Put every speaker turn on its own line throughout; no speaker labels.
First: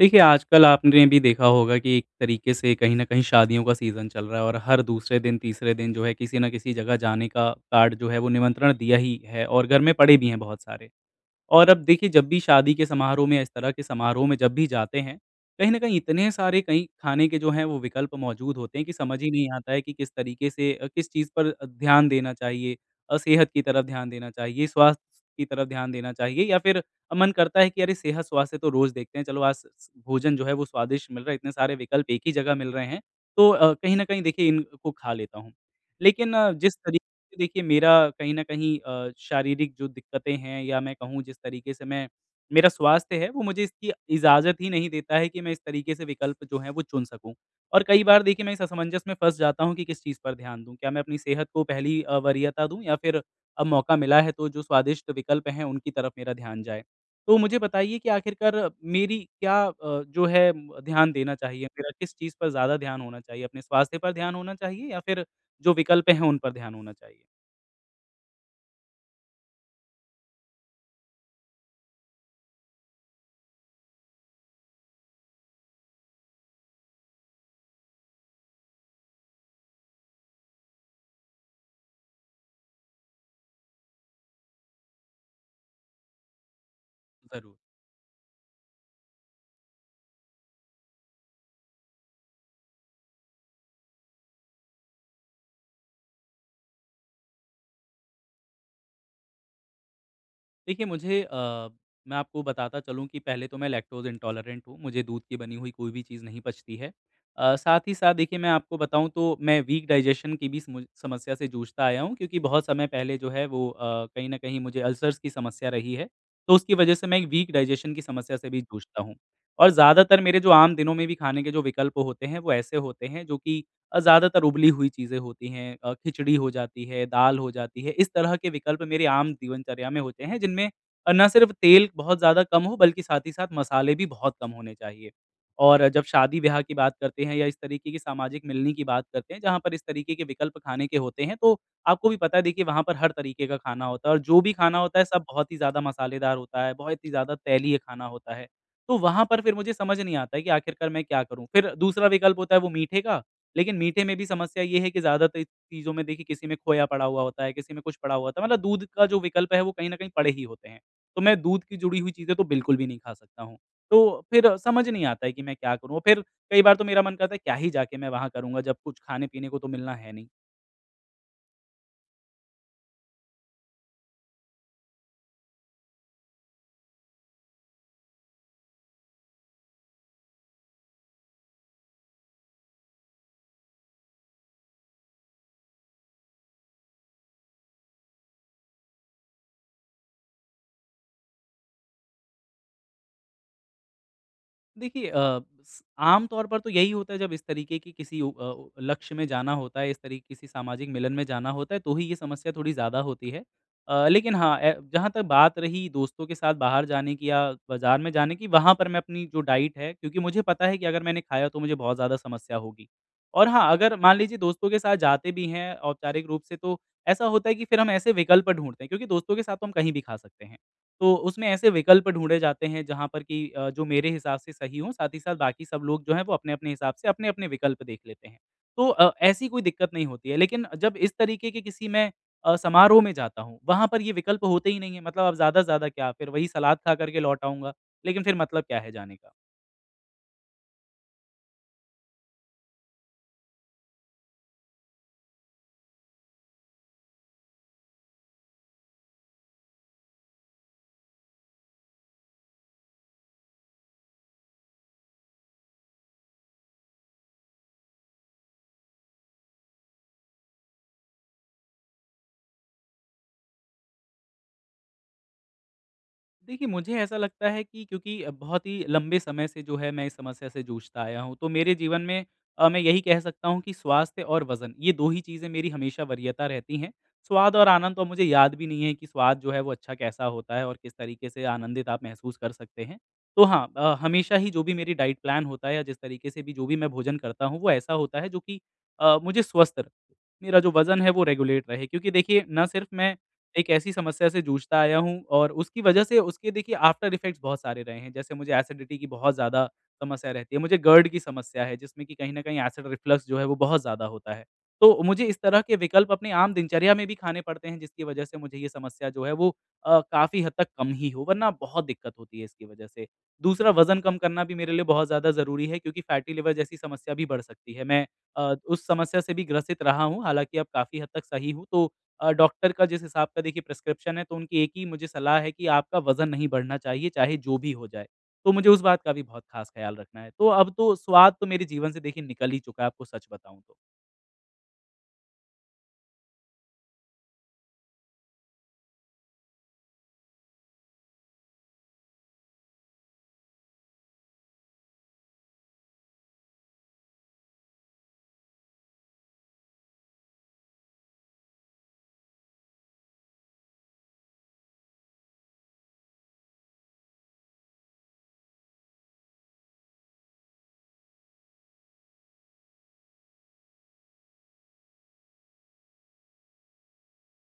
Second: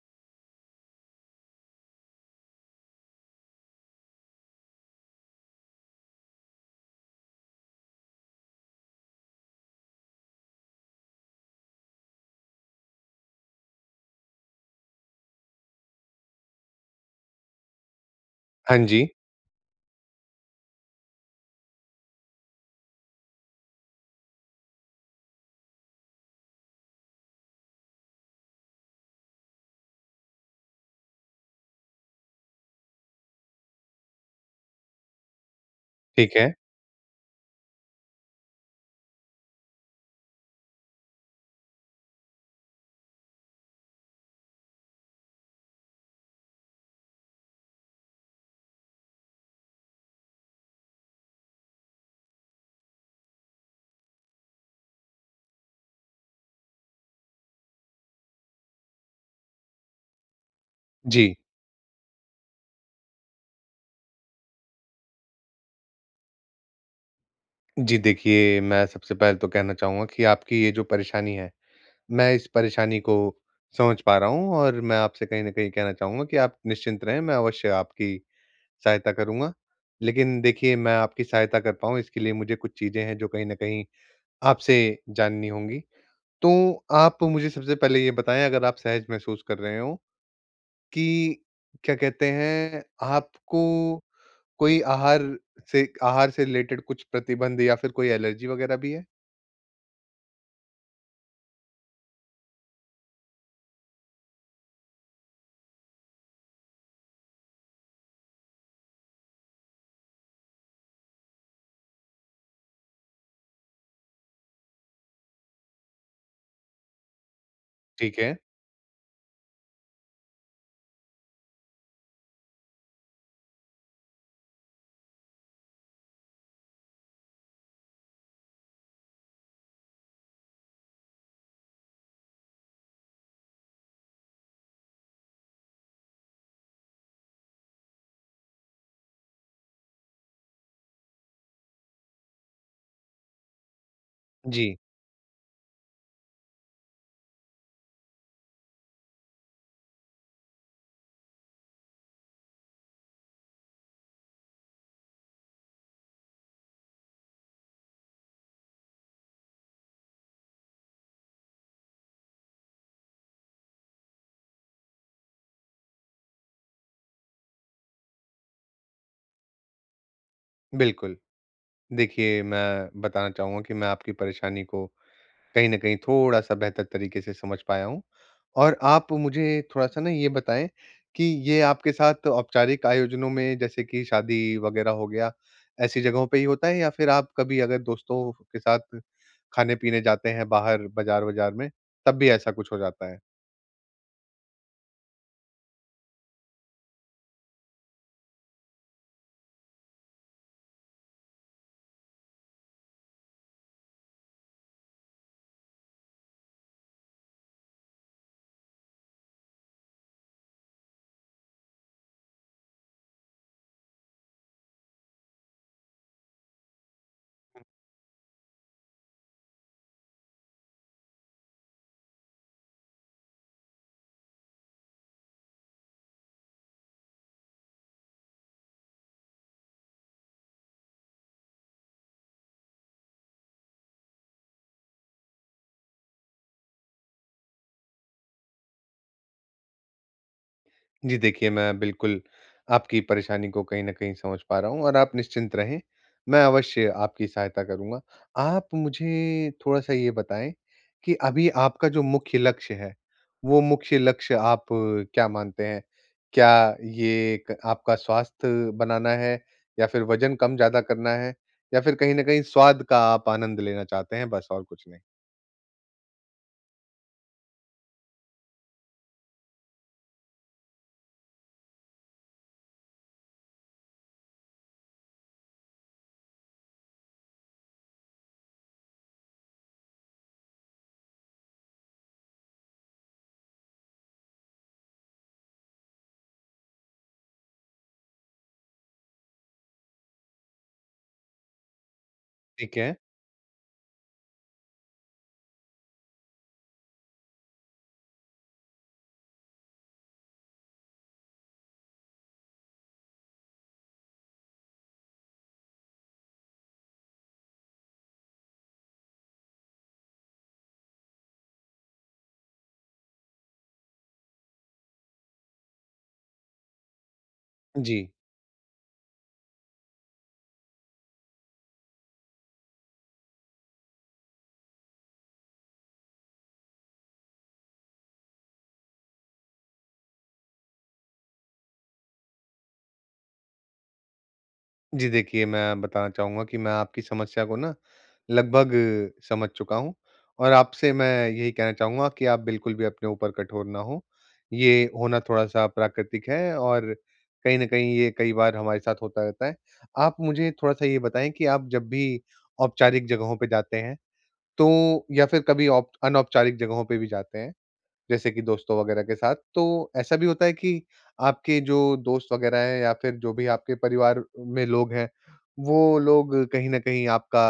देखिए, आजकल आपने भी देखा होगा कि एक तरीके से कहीं न कहीं शादियों का सीज़न चल रहा है और हर दूसरे दिन, तीसरे दिन जो है किसी न किसी जगह जाने का कार्ड जो है वो निमंत्रण दिया ही है और घर में पड़े भी हैं बहुत सारे। और अब देखिए जब भी शादी के समारोह में या इस तरह के समारोह में जब भी जाते हैं, कहीं न कहीं इतने सारे कहीं खाने के जो हैं वो विकल्प मौजूद होते
हाँ
हैं कि
जी,
समझ ही नहीं आता है कि किस तरीके से किस चीज़ पर ध्यान देना चाहिए। सेहत की तरफ ध्यान देना चाहिए, स्वास्थ्य की तरफ ध्यान देना चाहिए या फिर मन करता है कि अरे सेहत, स्वास्थ्य तो रोज़ देखते हैं, चलो आज स स भोजन जो है वो स्वादिष्ट मिल रहा है, इतने सारे विकल्प एक ही जगह मिल रहे हैं, तो कहीं न कहीं देखिए इनको खा लेता हूँ। लेकिन
ठीक है।
जिस तरीके देखिए मेरा कहीं न कहीं शारीरिक जो दिक्कतें हैं या मैं कहूँ जिस तरीके से मैं मेरा स्वास्थ्य है वो मुझे इसकी इजाज़त ही नहीं देता है कि मैं इस तरीके से विकल्प जो हैं वो चुन सकूँ। और कई बार देखिए मैं इस असमंजस में फँस जाता हूँ कि किस चीज़ पर ध्यान दूँ। क्या मैं अपनी सेहत को पहली वरीयता दूँ या फिर अब मौका मिला है तो जो स्वादिष्ट विकल्प हैं उनकी तरफ मेरा ध्यान जाए। तो मुझे बताइए कि आखिरकार मेरी क्या जो है ध्यान देना
जी।
चाहिए? मेरा किस चीज़ पर ज़्यादा ध्यान होना चाहिए? अपने स्वास्थ्य पर ध्यान होना चाहिए या फिर जो विकल्प हैं उन पर ध्यान होना चाहिए?
जी, देखिए मैं सबसे पहले तो कहना चाहूँगा कि आपकी ये जो परेशानी है, मैं इस परेशानी को समझ पा रहा हूँ और मैं आपसे कहीं न कहीं कहना चाहूँगा कि आप निश्चिंत रहें, मैं अवश्य आपकी सहायता करूँगा। लेकिन देखिए, मैं आपकी सहायता कर पाऊँ इसके लिए मुझे कुछ चीज़ें हैं जो कहीं न कहीं आपसे जाननी होंगी। तो आप मुझे
ज़रूर।
सबसे पहले ये बताएँ, अगर आप सहज महसूस कर रहे हों कि क्या कहते हैं, आपको कोई आहार से रिलेटेड कुछ प्रतिबंध या फिर कोई एलर्जी वगैरह भी है?
देखिए मुझे मैं आपको बताता चलूँ कि पहले तो मैं लैक्टोज़ इंटॉलरेंट हूँ, मुझे दूध की बनी हुई कोई भी चीज़ नहीं पचती है। साथ ही साथ देखिए मैं आपको बताऊँ तो मैं वीक डाइजेशन की भी समु समस्या से जूझता आया हूँ क्योंकि बहुत समय पहले जो है वो कहीं न कहीं मुझे अल्सर्स की समस्या रही है, तो उसकी वजह से मैं एक वीक डाइजेशन की
ठीक है।
समस्या से भी जूझता हूँ। और ज़्यादातर मेरे जो आम दिनों में भी खाने के जो विकल्प होते हैं, वो ऐसे होते हैं जो कि ज़्यादातर उबली हुई चीज़ें होती हैं, खिचड़ी हो जाती है, दाल हो जाती है, इस तरह के विकल्प मेरे आम जीवनचर्या में होते हैं जिनमें ना सिर्फ तेल बहुत ज़्यादा कम हो बल्कि साथ ही साथ मसाले भी बहुत कम होने चाहिए। और जब शादी-ब्याह की बात करते हैं या इस तरीके की सामाजिक मिलनी की बात करते हैं जहाँ पर इस तरीके के विकल्प खाने के होते हैं तो आपको भी पता है देखिए वहाँ पर हर तरीके का खाना होता है और जो भी
जी।
खाना होता है सब बहुत ही ज़्यादा मसालेदार होता है, बहुत ही ज़्यादा तैलीय खाना होता है। तो वहाँ पर फिर मुझे समझ नहीं आता है कि आखिरकार मैं क्या करूँ? फिर दूसरा विकल्प होता है वो मीठे का, लेकिन मीठे में भी समस्या ये है कि ज़्यादातर चीज़ों में देखिए किसी में खोया पड़ा हुआ होता है, किसी में कुछ पड़ा हुआ होता है, मतलब दूध का जो विकल्प है वो कहीं न कहीं पड़े ही होते हैं। तो मैं दूध की जुड़ी हुई चीज़ें तो बिल्कुल भी नहीं खा सकता हूँ। तो फिर समझ नहीं आता है कि मैं क्या करूँ? फिर कई बार तो मेरा मन करता है क्या ही जाके मैं वहाँ करूँगा जब कुछ खाने-पीने को तो मिलना है नहीं।
बिल्कुल। देखिए, मैं बताना चाहूँगा कि मैं आपकी परेशानी को कहीं न कहीं थोड़ा-सा बेहतर तरीके से समझ पाया हूँ, और आप मुझे थोड़ा-सा ना ये बताएँ कि ये आपके साथ औपचारिक आयोजनों में, जैसे कि शादी वगैरह हो गया, ऐसी जगहों पे ही होता है, या फिर आप कभी अगर दोस्तों के साथ खाने-पीने जाते हैं बाहर बाज़ार-वाजार में, तब भी ऐसा कुछ हो जाता है?
देखिए अ, स आम तौर पर तो यही होता है जब इस तरीके की किसी लक्ष्य में जाना होता है, इस तरीके किसी सामाजिक मिलन में जाना होता है, तो ही ये समस्या थोड़ी ज़्यादा होती है। लेकिन हाँ, ए जहाँ तक बात रही दोस्तों के साथ बाहर जाने की या बाज़ार में जाने की, वहाँ पर मैं अपनी जो डाइट है क्योंकि मुझे पता है कि अगर मैंने खाया तो मुझे बहुत ज़्यादा समस्या होगी। और हाँ, अगर मान लीजिए दोस्तों के साथ जाते भी हैं औपचारिक रूप से तो ऐसा होता है कि फिर हम ऐसे विकल्प ढूँढते हैं क्योंकि दोस्तों के साथ तो हम कहीं भी खा सकते हैं। तो उसमें ऐसे विकल्प ढूँढे जाते हैं जहाँ पर कि जो मेरे हिसाब से सही हों, साथ ही साथ बाकी सब लोग जो हैं वो अपने-अपने हिसाब से अपने-अपने विकल्प देख लेते हैं। तो ऐसी कोई दिक्कत नहीं होती है। लेकिन जब इस तरीके के किसी मैं समारोह में जाता हूँ, वहाँ पर ये विकल्प होते ही नहीं हैं। मतलब अब ज़्यादा से ज़्यादा क्या, फिर वही सलाद खा कर के लौट आऊँगा, लेकिन फिर मतलब क्या है जाने का।
जी देखिए, मैं बिल्कुल आपकी परेशानी को कहीं न कहीं समझ पा रहा हूँ, और आप निश्चिंत रहें, मैं अवश्य आपकी सहायता करूँगा। आप मुझे थोड़ा-सा ये बताएँ कि अभी आपका जो मुख्य लक्ष्य है, वो मुख्य लक्ष्य आप क्या मानते हैं? क्या ये क आपका स्वास्थ्य बनाना है, या फिर वज़न कम-ज़्यादा करना है, या फिर कहीं न कहीं स्वाद का आप आनंद लेना चाहते हैं, बस और कुछ नहीं?
देखिए, मुझे ऐसा लगता है कि क्योंकि बहुत ही लंबे समय से जो है मैं इस समस्या से जूझता आया हूँ, तो मेरे जीवन में मैं यही कह सकता हूँ कि स्वास्थ्य और वज़न ये 2 ही चीज़ें मेरी हमेशा वरीयता रहती हैं। स्वाद और आनंद तो मुझे याद भी नहीं है कि स्वाद जो है वो अच्छा कैसा होता है और किस तरीके से आनंदित आप महसूस कर सकते हैं। तो हाँ, हमेशा ही जो भी मेरी डाइट प्लान होता है या जिस तरीके से भी जो भी मैं भोजन करता हूँ, वो ऐसा होता है जो कि मुझे स्वस्थ रखे। मेरा जो वज़न है वो रेगुलेट रहे क्योंकि देखिए ना
ठीक
सिर्फ़
है।
मैं एक ऐसी समस्या से जूझता आया हूँ और उसकी वजह से उसके देखिए आफ्टर इफ़ेक्ट्स बहुत सारे रहे हैं। जैसे मुझे एसिडिटी की बहुत ज़्यादा समस्या रहती है, मुझे गर्ड की समस्या है जिसमें कि कहीं न कहीं एसिड रिफ्लक्स जो है वो बहुत ज़्यादा होता है। तो मुझे इस तरह के विकल्प अपने आम दिनचर्या में भी खाने पड़ते हैं जिसकी वजह से मुझे ये समस्या जो है वो काफ़ी हद तक कम ही हो वरना बहुत दिक्कत होती है इसकी वजह से। दूसरा वज़न कम करना भी मेरे लिए बहुत ज़्यादा ज़रूरी है क्योंकि फैटी लिवर जैसी समस्या भी बढ़ सकती है। मैं
जी।
उस समस्या से भी ग्रसित रहा हूँ, हालाँकि अब काफ़ी हद तक सही हूँ, तो डॉक्टर का जिस हिसाब का देखिए प्रिस्क्रिप्शन है, तो उनकी एक ही मुझे सलाह है कि आपका वज़न नहीं बढ़ना चाहिए, चाहे जो भी हो जाए। तो मुझे उस बात का भी बहुत ख़ास ख़्याल रखना है। तो अब तो स्वाद तो मेरे जीवन से देखिए निकल ही चुका है, आपको सच बताऊँ तो।
जी देखिए, मैं बताना चाहूँगा कि मैं आपकी समस्या को ना लगभग समझ चुका हूँ, और आपसे मैं यही कहना चाहूँगा कि आप बिल्कुल भी अपने ऊपर कठोर ना हों। ये होना थोड़ा-सा प्राकृतिक है, और कहीं न कहीं ये कई बार हमारे साथ होता रहता है। आप मुझे थोड़ा-सा ये बताएँ कि आप जब भी औपचारिक जगहों पे जाते हैं, तो या फिर कभी औप अनौपचारिक जगहों पे भी जाते हैं? जैसे कि दोस्तों वगैरह के साथ, तो ऐसा भी होता है कि आपके जो दोस्त वगैरह हैं, या फिर जो भी आपके परिवार में लोग हैं, वो लोग कहीं न कहीं आपका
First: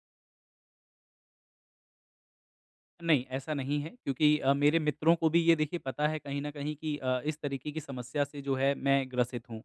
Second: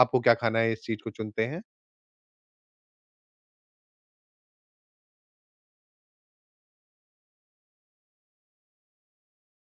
आपको क्या खाना है, इस चीज़ को चुनते हैं?
नहीं, ऐसा नहीं है क्योंकि मेरे मित्रों को भी ये देखिए पता है कहीं न कहीं कि इस तरीके की समस्या से जो है मैं ग्रसित हूँ।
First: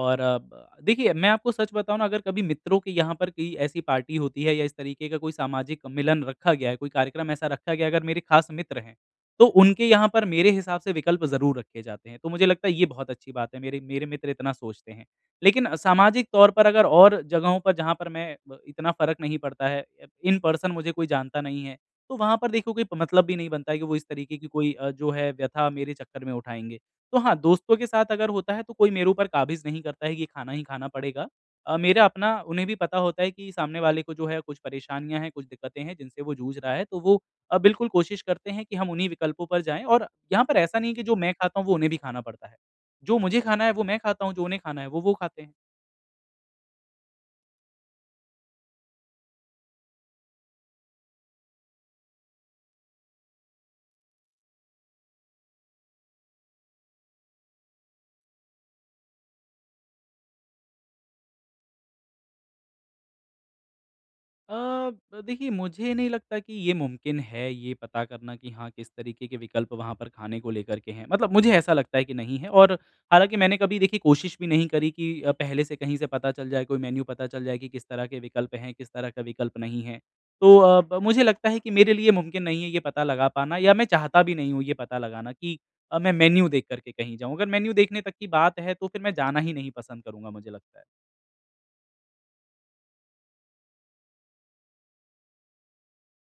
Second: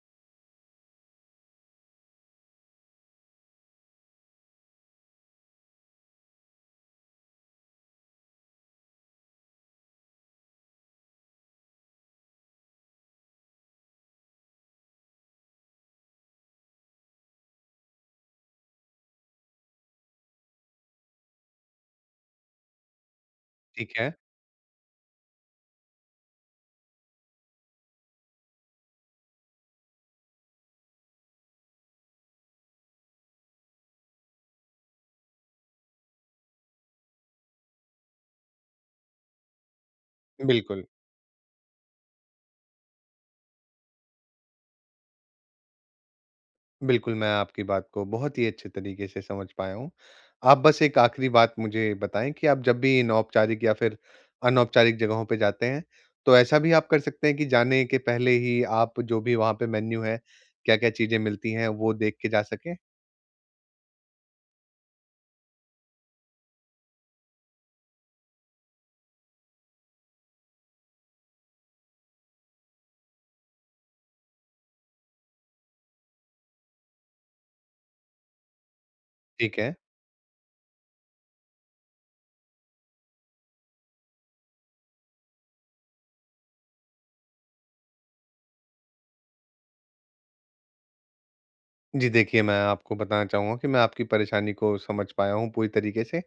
और अ, ब देखिए मैं आपको सच बताऊँ ना अगर कभी मित्रों के यहाँ पर कोई ऐसी पार्टी होती है या इस तरीके का कोई सामाजिक मिलन रखा गया है, कोई कार्यक्रम ऐसा रखा गया है अगर मेरे खास मित्र हैं, तो उनके यहाँ पर मेरे हिसाब से विकल्प ज़रूर रखे जाते हैं। तो मुझे लगता है ये बहुत अच्छी बात है, मेरे मेरे मित्र इतना सोचते हैं। लेकिन सामाजिक तौर पर अगर और जगहों पर जहाँ पर मैं ब इतना फ़र्क नहीं पड़ता है, इन पर्सन मुझे कोई जानता नहीं है, तो वहाँ पर देखो कोई मतलब भी नहीं बनता है कि
ठीक
वो इस
है।
तरीके की कोई जो है व्यथा मेरे चक्कर में उठाएँगे। तो हाँ, दोस्तों के साथ अगर होता है तो कोई मेरे ऊपर काबिज़ नहीं करता है कि खाना ही खाना पड़ेगा। मेरा अपना उन्हें भी पता होता है कि सामने वाले को जो है कुछ परेशानियाँ हैं, कुछ दिक्कतें हैं जिनसे वो जूझ रहा है, तो वो बिल्कुल कोशिश करते हैं कि हम उन्हीं विकल्पों पर जाएँ और यहाँ पर ऐसा
बिल्कुल,
नहीं है कि जो मैं खाता हूँ वो उन्हें भी खाना पड़ता है। जो मुझे खाना है वो मैं खाता हूँ, जो उन्हें खाना है वो खाते हैं।
बिल्कुल मैं आपकी बात को बहुत ही अच्छे तरीके से समझ पाया हूँ। आप बस एक आखिरी बात मुझे बताएँ कि आप जब भी इन औपचारिक या फिर अनौपचारिक जगहों पे जाते हैं, तो ऐसा भी आप कर सकते हैं कि जाने के पहले ही आप जो भी वहाँ पे मेन्यू है, क्या-क्या चीज़ें मिलती हैं, वो देख के जा सकें?
अ, ब देखिए मुझे नहीं लगता कि ये मुमकिन है, ये पता करना कि हाँ, किस तरीके के विकल्प वहाँ पर खाने को लेकर के हैं। मतलब मुझे ऐसा लगता है कि नहीं है और हालाँकि मैंने कभी देखिए कोशिश भी नहीं करी कि पहले से कहीं से पता चल जाए, कोई मेन्यू पता चल जाए कि किस तरह के विकल्प हैं, किस तरह का विकल्प
ठीक है।
नहीं है। तो अ, ब मुझे लगता है कि मेरे लिए मुमकिन नहीं है ये पता लगा पाना या मैं चाहता भी नहीं हूँ ये पता लगाना कि मैं मेन्यू देख कर के कहीं जाऊँ। अगर मेन्यू देखने तक की बात है, तो फिर मैं जाना ही नहीं पसंद करूँगा मुझे लगता है।
जी देखिए, मैं आपको बताना चाहूँगा कि मैं आपकी परेशानी को समझ पाया हूँ पूरी तरीके से।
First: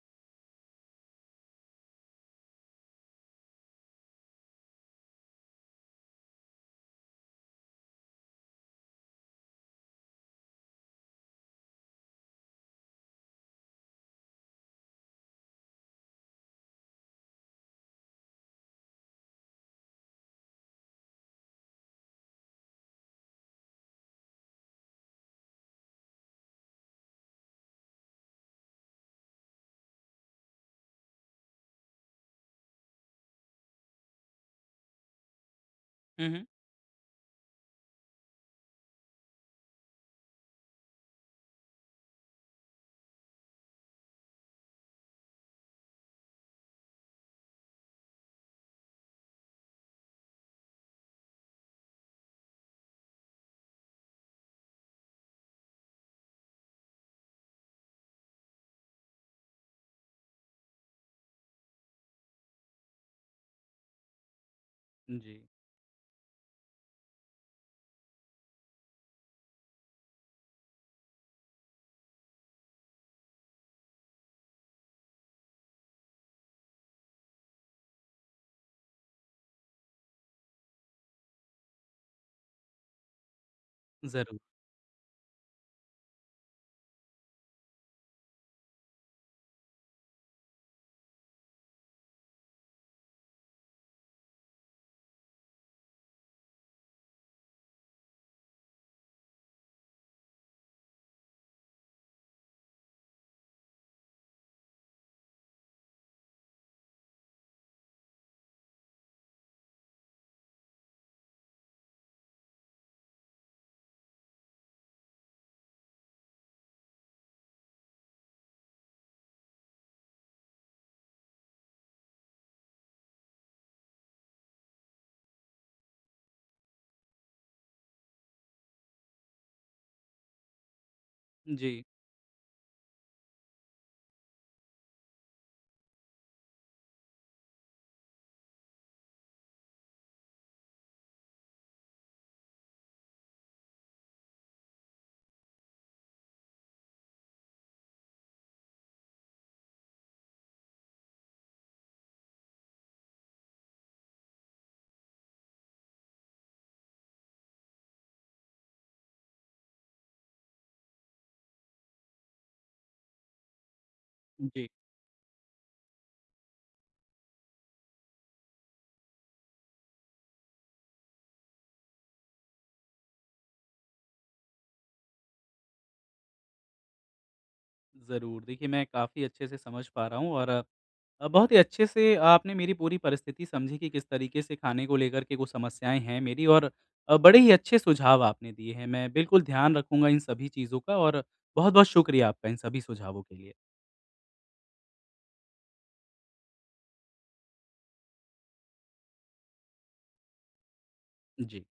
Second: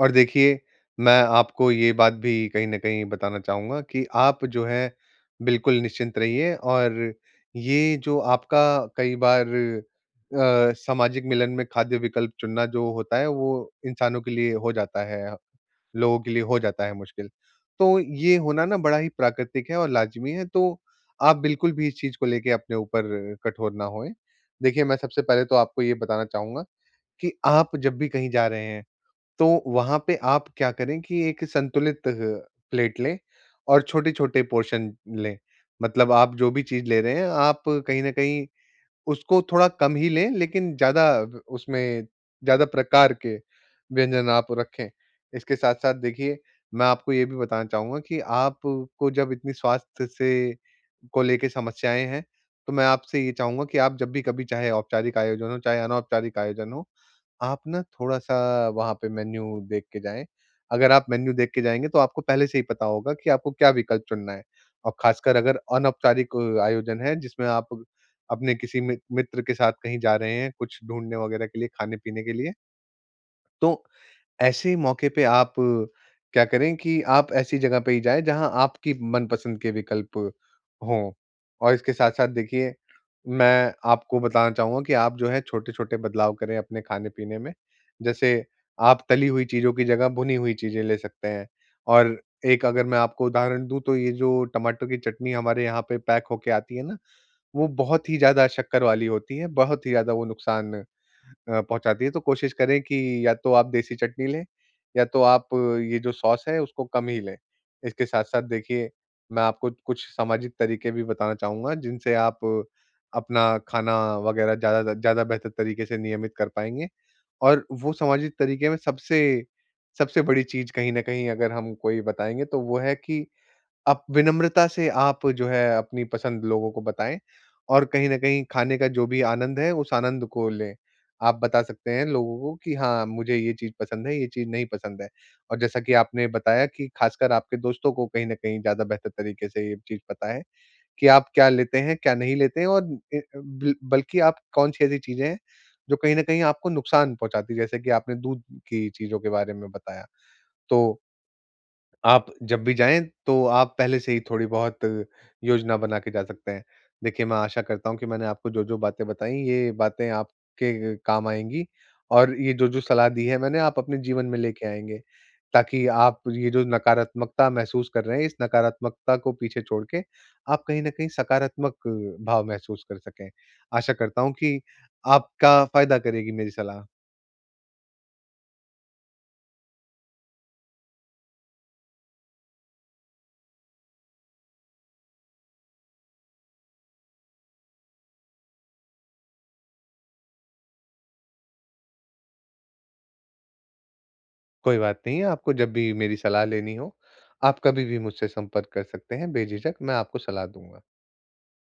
और देखिए, मैं आपको ये बात भी कहीं न कहीं बताना चाहूँगा कि आप जो है, बिल्कुल निश्चिंत रहिए। और ये जो आपका कई बार सामाजिक मिलन में खाद्य विकल्प चुनना जो होता है, वो इंसानों के लिए हो जाता है, लोगों के लिए हो जाता है मुश्किल। तो ये होना ना बड़ा ही प्राकृतिक है, और लाज़मी है। तो आप बिल्कुल भी इस चीज़ को लेके अपने ऊपर कठोर ना होएँ। देखिए, मैं सबसे पहले तो आपको ये बताना चाहूँगा कि आप जब भी कहीं जा रहे हैं, तो वहाँ पे आप क्या करें कि एक संतुलित प्लेट लें, और छोटे-छोटे पोर्शन लें। मतलब,
हुँ,
आप
हुँ।
जो भी चीज़ ले रहे हैं, आप कहीं न कहीं उसको थोड़ा कम ही लें, लेकिन ज़्यादा व उसमें ज़्यादा प्रकार के व्यंजन आप रखें। इसके साथ-साथ देखिए, मैं आपको ये भी बताना चाहूँगा कि आपको जब इतनी स्वास्थ्य से को लेके समस्याएँ हैं, तो मैं आपसे ये चाहूँगा कि आप जब भी कभी, चाहे औपचारिक आयोजन हो, चाहे अनौपचारिक आयोजन हो, आप ना थोड़ा-सा वहाँ पे मेन्यू देख के जाएँ। अगर आप मेन्यू देख के जाएँगे, तो आपको पहले से ही पता होगा कि आपको क्या विकल्प चुनना है। और
जी,
ख़ासकर अगर अनौपचारिक आयोजन है जिसमें आप अपने किसी मि मित्र के साथ कहीं जा रहे हैं, कुछ ढूँढने वग़ैरह के लिए, खाने-पीने के लिए, तो ऐसे मौके पे आप क्या करें कि आप ऐसी जगह पे ही जाएँ, जहाँ आपकी मनपसंद के विकल्प हों। और इसके साथ-साथ देखिए, मैं आपको
ज़रूर।
बताना चाहूँगा कि आप जो है, छोटे-छोटे बदलाव करें अपने खाने-पीने में। जैसे, आप तली हुई चीज़ों की जगह भुनी हुई चीज़ें ले सकते हैं। और एक अगर मैं आपको उदाहरण दूँ, तो ये जो टमाटर की चटनी हमारे यहाँ पे पैक होके आती है ना, वो बहुत ही ज़्यादा शक्कर वाली होती हैं, बहुत ही ज़्यादा वो नुकसान पहुँचाती है। तो कोशिश करें कि या तो आप देसी चटनी लें, या तो आप ये जो सॉस है उसको कम ही लें। इसके साथ-साथ देखिए, मैं आपको कुछ सामाजिक तरीके भी बताना चाहूँगा, जिनसे आप अपना खाना वग़ैरह ज़्यादा ज़्यादा बेहतर तरीके से नियमित कर पाएँगे। और वो सामाजिक तरीके में सबसे सबसे बड़ी चीज़, कहीं न कहीं अगर हम कोई बताएँगे, तो वो है कि आप विनम्रता से, आप जो है, अपनी पसंद लोगों को बताएँ, और कहीं न कहीं खाने का जो भी आनंद है, उस आनंद को लें। आप बता
जी,
सकते हैं लोगों को कि हाँ, मुझे ये चीज़ पसंद है, ये चीज़ नहीं पसंद है। और जैसा कि आपने बताया कि खासकर आपके दोस्तों को कहीं न कहीं ज़्यादा बेहतर तरीके से ये चीज़ पता है कि आप क्या लेते हैं, क्या नहीं लेते हैं, और बिल बल्कि आप कौन-सी ऐसी चीज़ें हैं, जो कहीं न कहीं आपको नुकसान पहुँचाती है, जैसे कि आपने दूध की चीज़ों के बारे में बताया। तो आप जब भी जाएँ, तो आप पहले से ही थोड़ी-बहुत योजना बना के जा सकते हैं। देखिए, मैं आशा करता हूँ कि मैंने आपको जो-जो बातें बताई, ये बातें आपके काम आएँगी, और ये जो-जो सलाह दी है मैंने, आप अपने जीवन में
जी।
लेके आएँगे, ताकि आप ये जो नकारात्मकता महसूस कर रहे हैं, इस नकारात्मकता को पीछे छोड़ के आप कहीं न कहीं सकारात्मक भाव महसूस कर सकें। आशा करता हूँ कि आपका फ़ायदा करेगी मेरी सलाह।
ज़रूर। देखिए, मैं काफ़ी अच्छे से समझ पा रहा हूँ और बहुत ही अच्छे से आपने मेरी पूरी परिस्थिति समझी कि किस तरीके से खाने को लेकर के कुछ समस्याएँ हैं मेरी और बड़े ही अच्छे सुझाव आपने दिए हैं। मैं बिल्कुल ध्यान रखूँगा इन सभी चीज़ों का और बहुत-बहुत शुक्रिया आपका इन सभी सुझावों के लिए।
कोई बात नहीं। है, आपको जब भी मेरी सलाह लेनी हो, आप कभी भी मुझसे संपर्क कर सकते हैं बेझिझक, मैं आपको सलाह दूँगा।
जी।